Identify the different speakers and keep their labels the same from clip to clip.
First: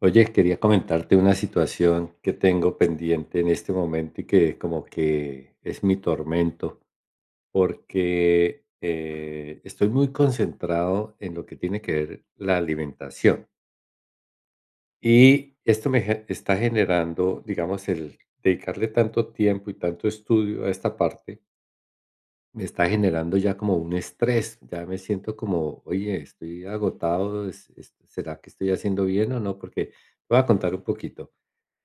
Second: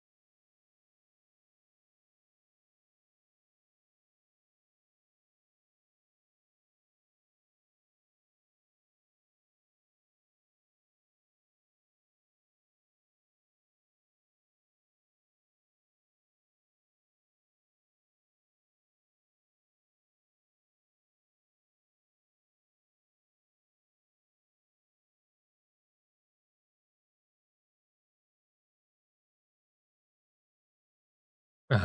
Speaker 1: Oye, quería comentarte una situación que tengo pendiente en este momento y que como que es mi tormento, porque estoy muy concentrado en lo que tiene que ver la alimentación. Y esto está generando, digamos, el dedicarle tanto tiempo y tanto estudio a esta parte me está generando ya como un estrés, ya me siento como, oye, estoy agotado, ¿será que estoy haciendo bien o no? Porque te voy a contar un poquito.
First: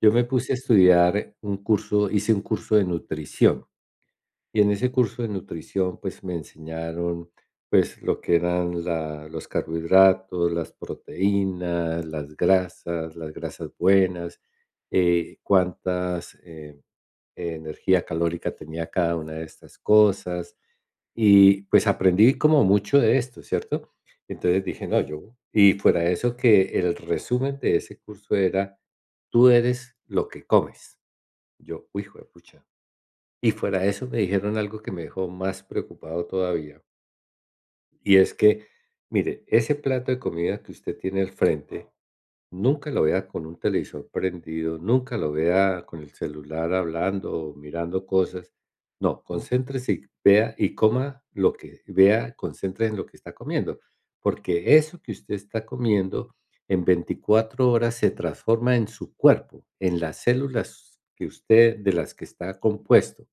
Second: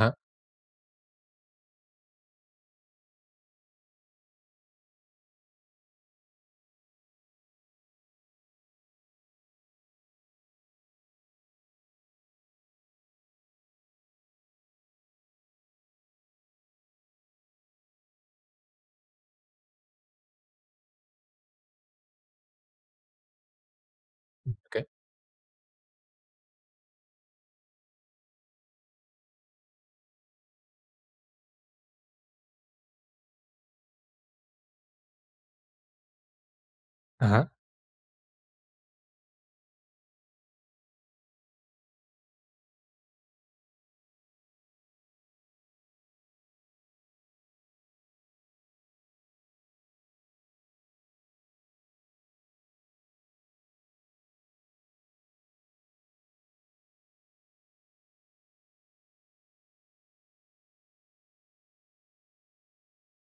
Speaker 1: Yo me puse a estudiar un curso, hice un curso de nutrición y en ese curso de nutrición pues me enseñaron pues lo que eran los carbohidratos, las proteínas, las grasas buenas, cuántas energía calórica tenía cada una de estas cosas. Y pues aprendí como mucho de esto, ¿cierto? Entonces dije,
Speaker 2: ¿Ok?
Speaker 1: no, yo, y fuera de eso que el resumen de ese curso era, tú eres lo que comes. Yo, uy, hijo de pucha. Y fuera de eso me dijeron algo que me dejó más preocupado todavía.
Speaker 2: Ajá.
Speaker 1: Y es que, mire, ese plato de comida que usted tiene al frente nunca lo vea con un televisor prendido, nunca lo vea con el celular hablando o mirando cosas. No, concéntrese y vea y coma lo que vea, concéntrese en lo que está comiendo, porque eso que usted está comiendo en 24 horas se transforma en su cuerpo, en las células que usted de las que está compuesto.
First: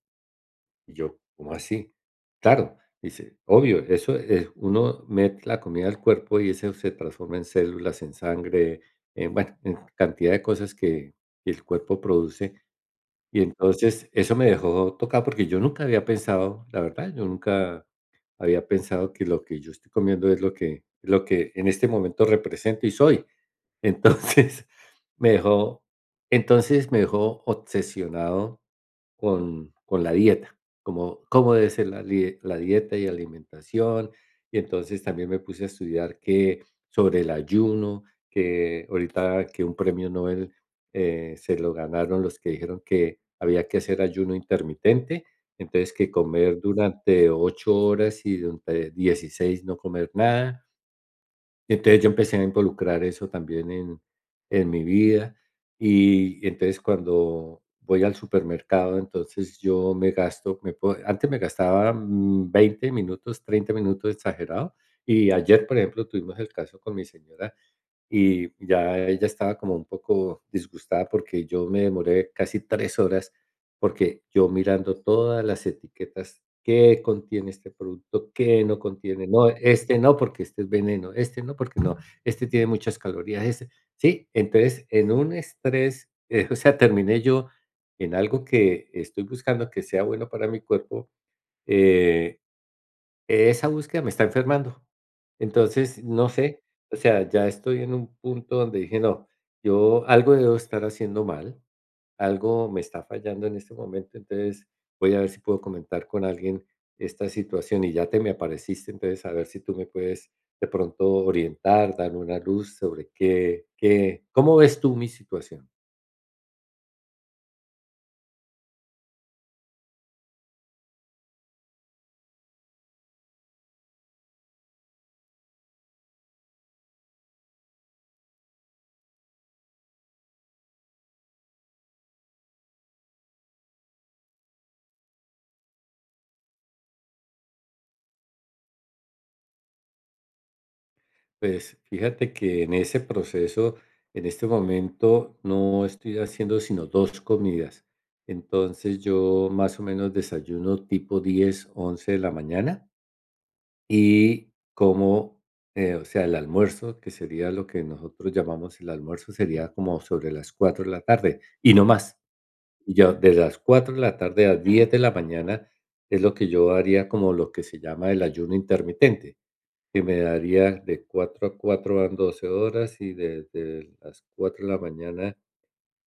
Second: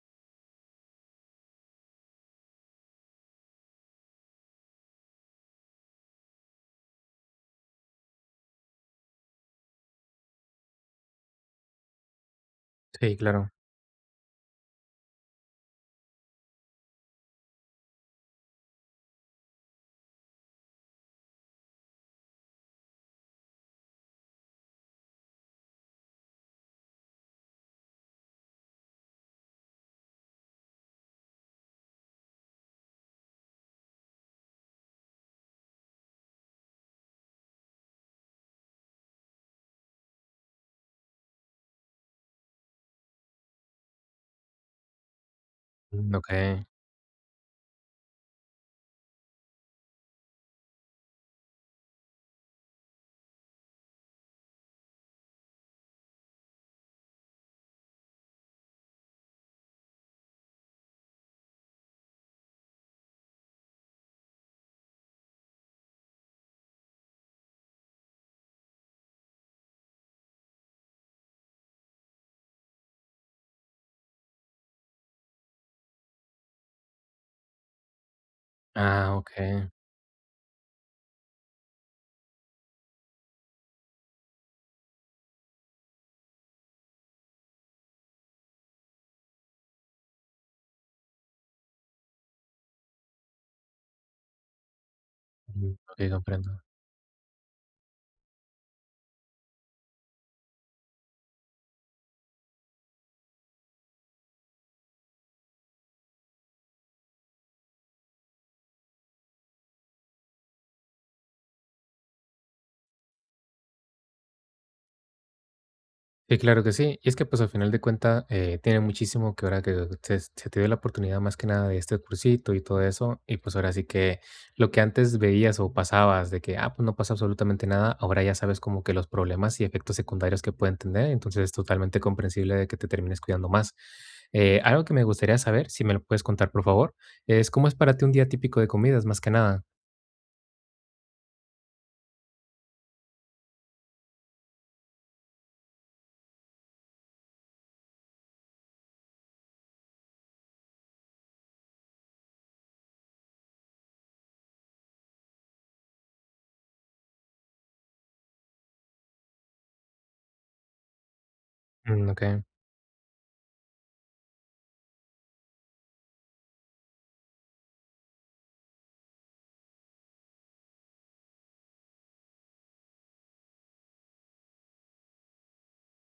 Speaker 1: Y yo, ¿cómo así? Claro, dice, obvio, eso es, uno mete la comida al cuerpo y eso se transforma en células, en sangre, en, bueno, en cantidad de cosas que el cuerpo produce.
Speaker 2: Sí,
Speaker 1: Y
Speaker 2: claro.
Speaker 1: entonces eso me dejó tocado porque yo nunca había pensado, la verdad, yo nunca había pensado que lo que yo estoy comiendo es lo que en este momento represento y soy. Entonces me dejó, entonces me dejó obsesionado con la dieta, como cómo debe ser la dieta y alimentación, y entonces también me puse a estudiar que sobre el ayuno, que ahorita que un premio Nobel, se lo ganaron los que dijeron que había que hacer ayuno intermitente, entonces que
Speaker 2: Mm,
Speaker 1: comer
Speaker 2: okey.
Speaker 1: durante 8 horas y durante 16 no comer nada. Entonces, yo empecé a involucrar eso también en mi vida, y entonces cuando voy al supermercado, entonces yo me gasto me puedo antes me gastaba, 20 minutos, 30 minutos exagerado, y ayer, por ejemplo, tuvimos el caso con mi señora y ya ella estaba como un poco disgustada porque yo me demoré casi 3 horas, porque yo mirando todas las etiquetas, qué contiene este producto, qué no
Speaker 2: Ah,
Speaker 1: contiene,
Speaker 2: ¿ok?
Speaker 1: no, este no, porque este es veneno, este no, porque no, este tiene muchas calorías, este sí, entonces en un estrés, o sea, terminé yo en algo que estoy buscando que sea bueno para mi cuerpo, eh esa búsqueda me está enfermando.
Speaker 2: Ujú.
Speaker 1: Entonces,
Speaker 2: Okey,
Speaker 1: no
Speaker 2: comprendo.
Speaker 1: sé, o sea, ya estoy en un punto donde dije: "No, yo algo debo estar haciendo mal, algo me está fallando en este momento, entonces voy a ver si puedo comentar con alguien esta situación", y ya te me apareciste, entonces a ver si tú me puedes de pronto orientar, dar una luz sobre qué qué ¿cómo ves tú mi situación?
Speaker 2: Sí, claro que sí. Y es que, pues, al final de cuenta, tiene muchísimo que ahora que se te dio la oportunidad más que nada de este cursito y todo eso, y, pues, ahora sí que lo que antes veías o pasabas de que, ah, pues, no pasa absolutamente nada, ahora ya sabes como que los problemas y efectos secundarios que pueden tener, entonces es totalmente comprensible de que te termines cuidando más. Algo que me gustaría saber, si me lo puedes contar, por favor, es, ¿cómo es para ti un día típico de comidas, más que nada?
Speaker 1: Pues fíjate que en ese proceso, en este momento, no estoy haciendo sino dos comidas. Entonces yo más o menos desayuno tipo 10, 11 de la mañana y como, o sea, el almuerzo, que sería lo que nosotros llamamos el almuerzo, sería como sobre las 4 de la tarde y no
Speaker 2: Mm,
Speaker 1: más.
Speaker 2: okey.
Speaker 1: Y yo de las 4 de la tarde a 10 de la mañana es lo que yo haría como lo que se llama el ayuno intermitente que me daría de 4 a 4 van 12 horas y desde las 4 de la mañana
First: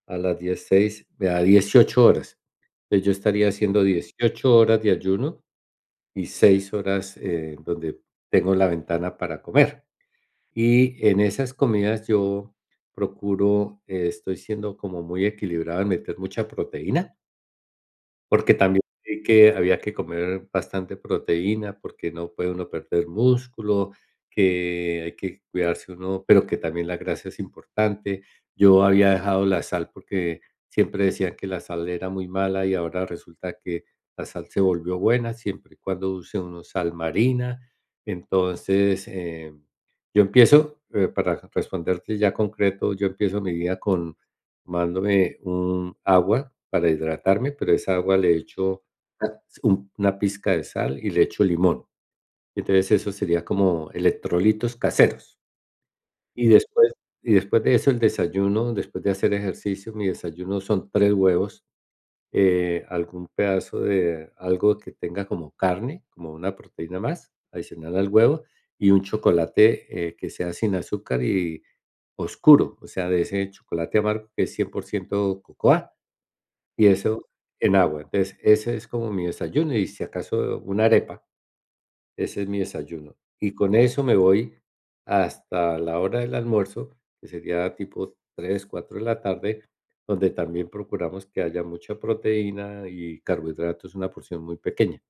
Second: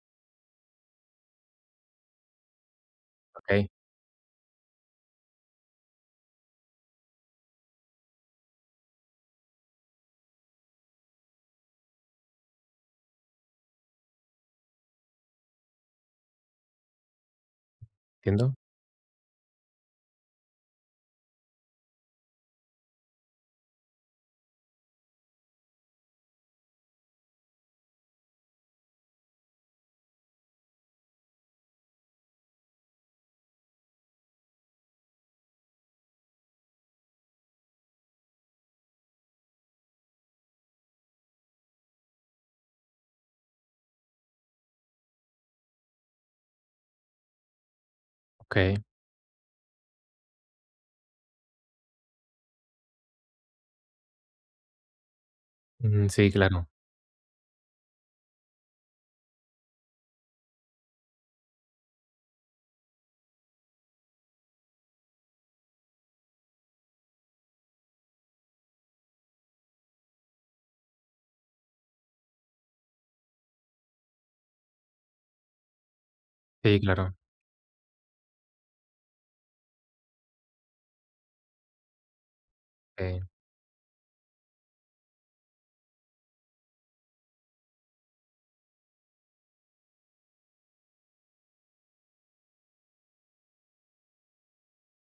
Speaker 1: a las dieciséis 6 me da 18 horas. Entonces, yo estaría
Speaker 2: Okey,
Speaker 1: haciendo 18 horas de ayuno y 6 horas, donde tengo la ventana para comer. Y en esas comidas yo procuro, estoy siendo como muy equilibrado en meter mucha proteína porque
Speaker 2: entiendo.
Speaker 1: también vi que había que comer bastante proteína, porque no puede uno perder músculo, que hay que cuidarse uno, pero que también la grasa es importante. Yo había dejado la sal porque siempre decían que la sal era muy mala y ahora resulta que la sal se volvió buena siempre y cuando use uno sal marina. Entonces, yo empiezo, para responderte ya concreto, yo empiezo mi día con tomándome un agua para hidratarme, pero esa agua le
Speaker 2: Okey.
Speaker 1: echo una pizca de sal y le echo limón. Entonces, eso sería como electrolitos caseros.
Speaker 2: Mm, sí,
Speaker 1: Y
Speaker 2: claro.
Speaker 1: después y después de eso, el desayuno, después de hacer ejercicio, mi desayuno son 3 huevos, algún pedazo de algo que tenga como carne, como una proteína más, adicional al huevo, y un chocolate, que sea sin azúcar y oscuro, o sea, de ese chocolate amargo que es 100% cocoa.
Speaker 2: Sí,
Speaker 1: Y
Speaker 2: claro.
Speaker 1: eso en agua. Entonces, ese es como mi desayuno, y si acaso una arepa, ese es mi desayuno.
Speaker 2: Okey,
Speaker 1: Y con eso me voy hasta la hora del almuerzo, que sería tipo 3, 4 de la tarde, donde también procuramos que haya mucha proteína y carbohidratos, una porción muy pequeña.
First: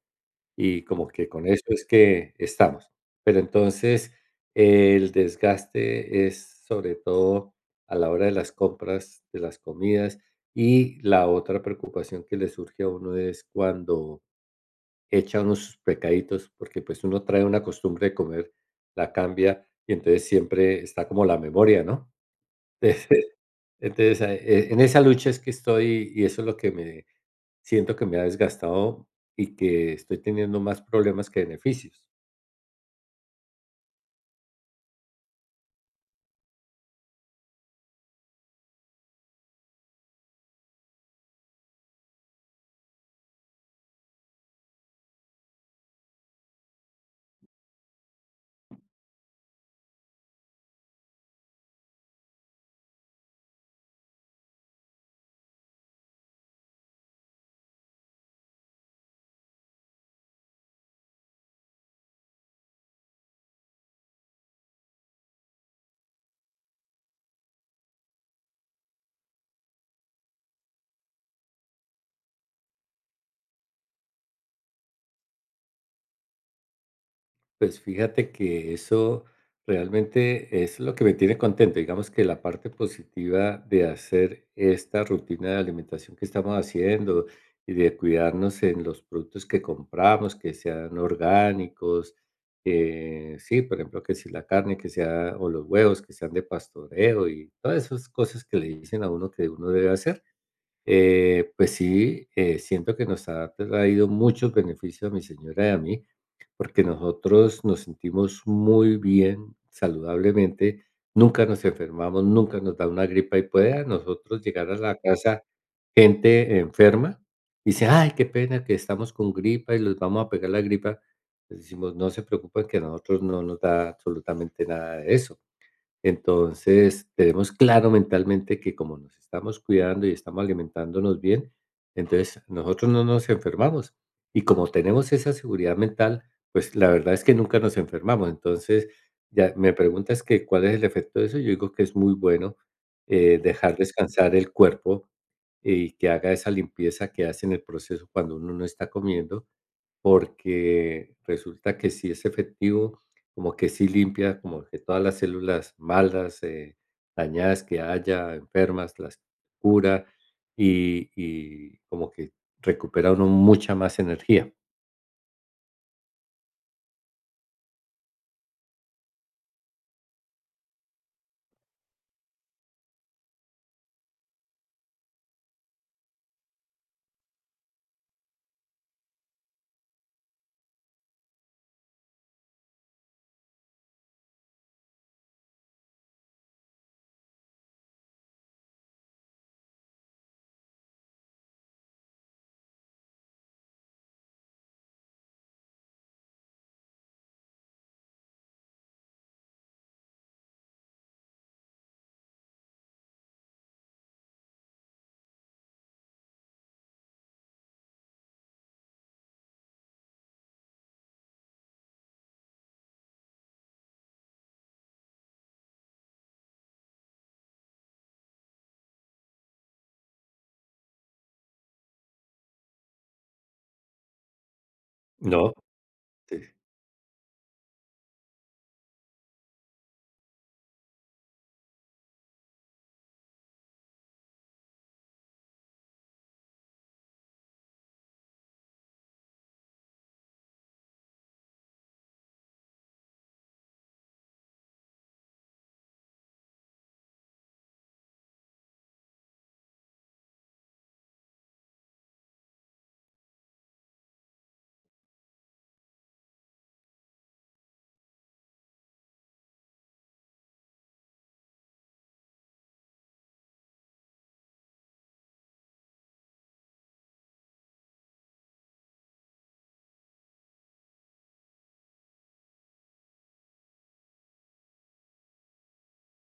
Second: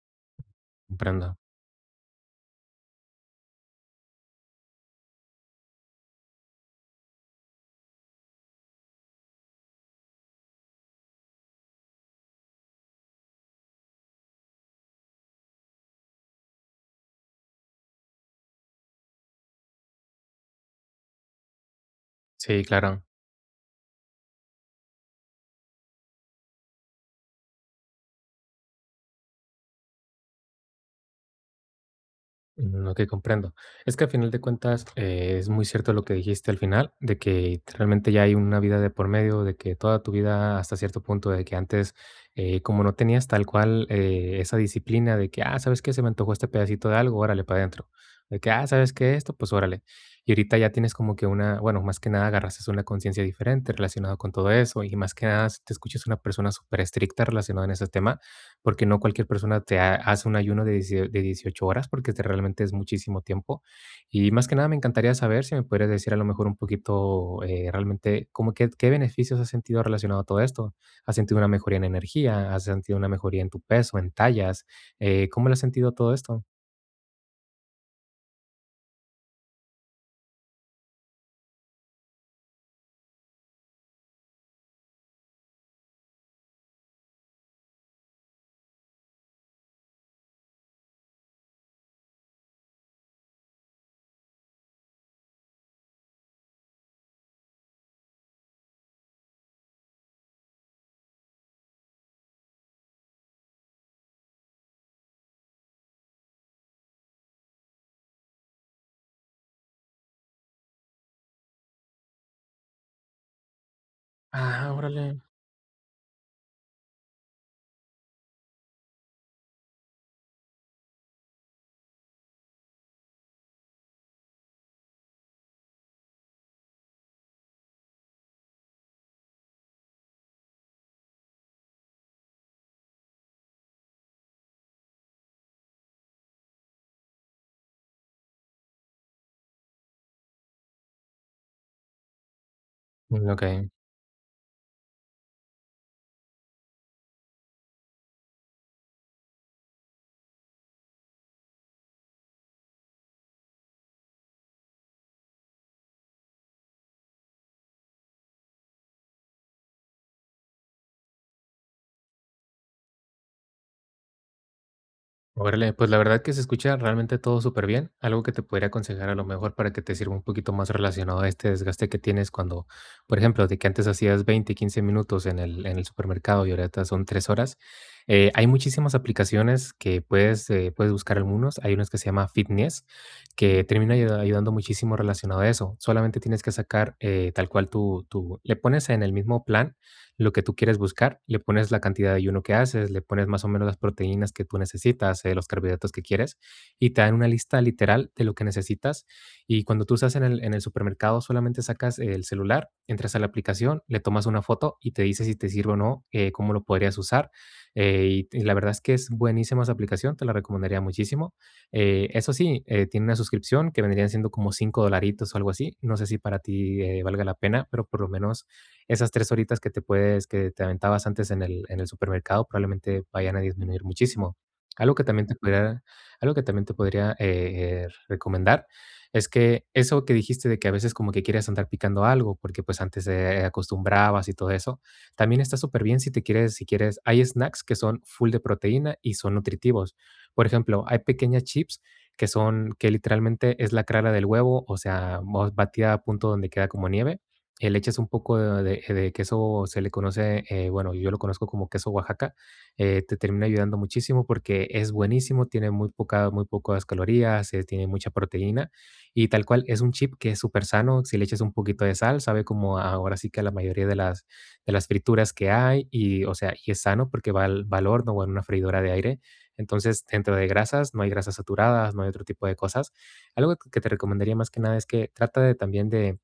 Speaker 1: Y como que
Speaker 2: comprendo.
Speaker 1: con eso es que estamos. Pero entonces, el desgaste es sobre todo a la hora de las compras, de las comidas, y la otra preocupación que le surge a uno es cuando echa uno sus pecaditos, porque pues uno trae una costumbre de comer, la cambia y entonces siempre está como la memoria, ¿no?
Speaker 2: Sí, claro.
Speaker 1: Entonces, a e en esa lucha es que estoy y eso es lo que me siento que me ha desgastado y que estoy teniendo más problemas que beneficios.
Speaker 2: Mm, okey, comprendo. Es que al final de cuentas, es muy cierto lo que dijiste al final, de que realmente ya hay una vida de por medio, de que toda tu vida hasta cierto punto, de que antes, como no tenías tal cual, esa disciplina de que: "Ah, ¿sabes qué? Se me antojó este pedacito de algo, órale, para adentro". De que: "Ah, ¿sabes qué? Esto, pues órale". Y ahorita ya tienes como que una bueno, más que nada agarraste una conciencia diferente relacionado con todo eso, y más que nada, si te escuchas una persona súper estricta relacionado en ese tema, porque no cualquier persona te ha hace un ayuno de diecie de 18 horas, porque este realmente es muchísimo tiempo. Y más que nada, me encantaría saber si me pudieras decir a lo mejor un poquito, realmente, cómo que, ¿qué beneficios has sentido relacionado a todo esto? ¿Has sentido una mejoría en energía? ¿Has sentido una mejoría en tu peso, en tallas? ¿Cómo lo has sentido todo esto?
Speaker 1: Pues fíjate que eso realmente es lo que me tiene contento. Digamos que la parte positiva de hacer esta rutina de alimentación que estamos haciendo y de cuidarnos en los productos que compramos, que sean orgánicos, sí, por ejemplo, que si la carne, que sea, o los huevos, que sean de pastoreo y todas esas cosas que le dicen a uno que uno debe hacer. Pues sí, siento que nos ha traído muchos beneficios a mi señora y a mí porque nosotros nos sentimos muy bien saludablemente, nunca nos enfermamos, nunca nos da una gripa y puede a nosotros llegar
Speaker 2: Ah,
Speaker 1: a la
Speaker 2: órale.
Speaker 1: casa gente enferma, y dice: "Ay, qué pena que estamos con gripa y les vamos a pegar la gripa", les decimos: "No se preocupen que a nosotros no nos da absolutamente nada de eso". Entonces, tenemos claro mentalmente que como nos estamos cuidando y estamos alimentándonos bien, entonces nosotros no nos enfermamos. Y como tenemos esa seguridad mental, pues la verdad es que nunca nos enfermamos. Entonces, ya me preguntas que cuál es el efecto de eso, yo digo que es muy bueno
Speaker 2: Mm, okey.
Speaker 1: dejar descansar el cuerpo y que haga esa limpieza que hace en el proceso cuando uno no está comiendo porque resulta que sí es efectivo, como que sí limpia, como que todas las células malas, dañadas que haya, enfermas, las cura y como que recupera uno mucha más energía,
Speaker 2: Órale, pues la verdad que se escucha realmente todo súper bien. Algo que te podría aconsejar a lo mejor para que te sirva un poquito más relacionado a este desgaste que tienes cuando, por ejemplo, de que antes hacías 20, 15 minutos en el supermercado y ahorita son 3 horas. Hay muchísimas aplicaciones que puedes, puedes buscar algunos. Hay unos que se llama Fitness, que termina ayudando muchísimo relacionado a eso. Solamente tienes que sacar tal cual tu le pones en el mismo plan lo que tú quieres buscar, le pones la cantidad de ayuno que haces, le pones más o menos las proteínas que tú necesitas, los carbohidratos que quieres, y te dan una lista literal de lo que necesitas. Y cuando tú estás en el supermercado, solamente sacas el celular, entras a la aplicación, le tomas una foto y te dice si te sirve o no, cómo lo podrías usar. Y la verdad es que es buenísima esa aplicación, te la recomendaría muchísimo. Eso sí, tiene una suscripción que vendrían siendo como 5 dolaritos o algo así. No sé si para ti valga la pena, pero por lo menos esas tres horitas que te aventabas antes en el supermercado, probablemente vayan a disminuir muchísimo. Algo que también te
Speaker 1: ¿no?
Speaker 2: podría, Algo que también te podría recomendar es que eso que dijiste de que a veces como que quieres andar picando algo, porque pues antes te acostumbrabas y todo eso, también está súper bien si si quieres, hay snacks que son full de proteína y son nutritivos. Por ejemplo, hay pequeñas chips que son, que literalmente es la clara del huevo, o sea, batida a punto donde queda como nieve, le echas un poco de queso, se le conoce, bueno, yo lo conozco como queso Oaxaca, te termina ayudando muchísimo porque es buenísimo, tiene muy pocas calorías, tiene mucha proteína y tal cual es un chip que es súper sano, si le echas un poquito de sal, sabe como ahora sí que a la mayoría de las frituras que hay y, o sea, y es sano porque va al horno o en una freidora de aire. Entonces, dentro de grasas, no hay grasas saturadas, no hay otro tipo de cosas. Algo que te recomendaría más que nada es que trata de también de,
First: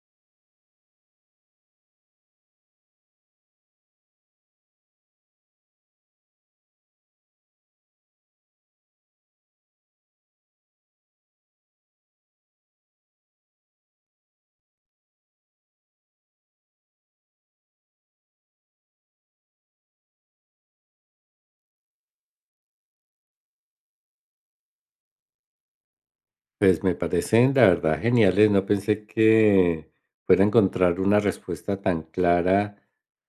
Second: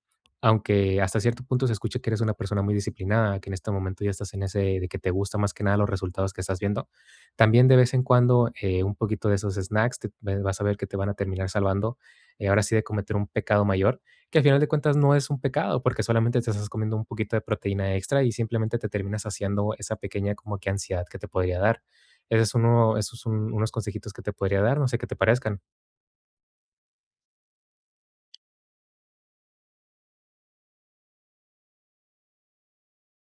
Speaker 2: aunque hasta cierto punto se escuche que eres una persona muy disciplinada, que en este momento ya estás en ese de que te gusta más que nada los resultados que estás viendo, también de vez en cuando un poquito de esos snacks vas a ver que te van a terminar salvando, ahora sí de cometer un pecado mayor, que al final de cuentas no es un pecado, porque solamente te estás comiendo un poquito de proteína extra y simplemente te terminas haciendo esa pequeña como que ansiedad que te podría dar. Ese es uno, esos son unos consejitos que te podría dar, no sé qué te parezcan.
Speaker 1: Pues me parecen, la verdad, geniales. No pensé que fuera a encontrar una respuesta tan clara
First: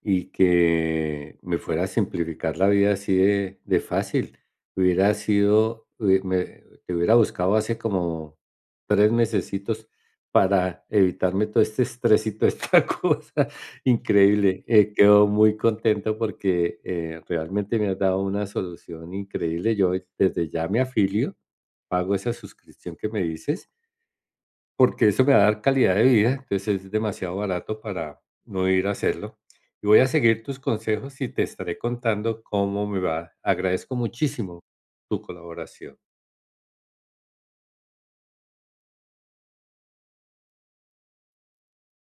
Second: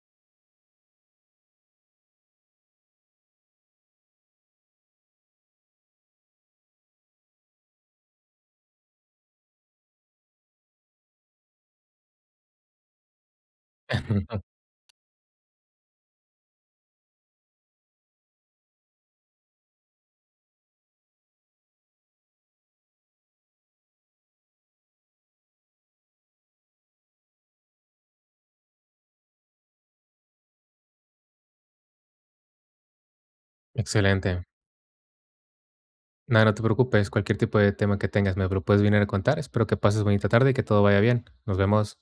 Speaker 1: y que me fuera a simplificar la vida así de fácil. Hubiera sido, te hubiera buscado hace como 3 mesecitos para evitarme todo este estrés y toda esta cosa. Increíble. Quedo muy contento porque realmente me has dado una solución increíble. Yo desde ya me afilio pago esa suscripción que me dices, porque eso me va a dar calidad de vida, entonces es demasiado barato para no ir a hacerlo. Y voy a seguir tus consejos y te estaré contando cómo me va. Agradezco
Speaker 2: Excelente.
Speaker 1: muchísimo tu colaboración.
Speaker 2: Nada, no te preocupes, cualquier tipo de tema que tengas me lo puedes venir a contar. Espero que pases bonita tarde y que todo vaya bien. Nos vemos.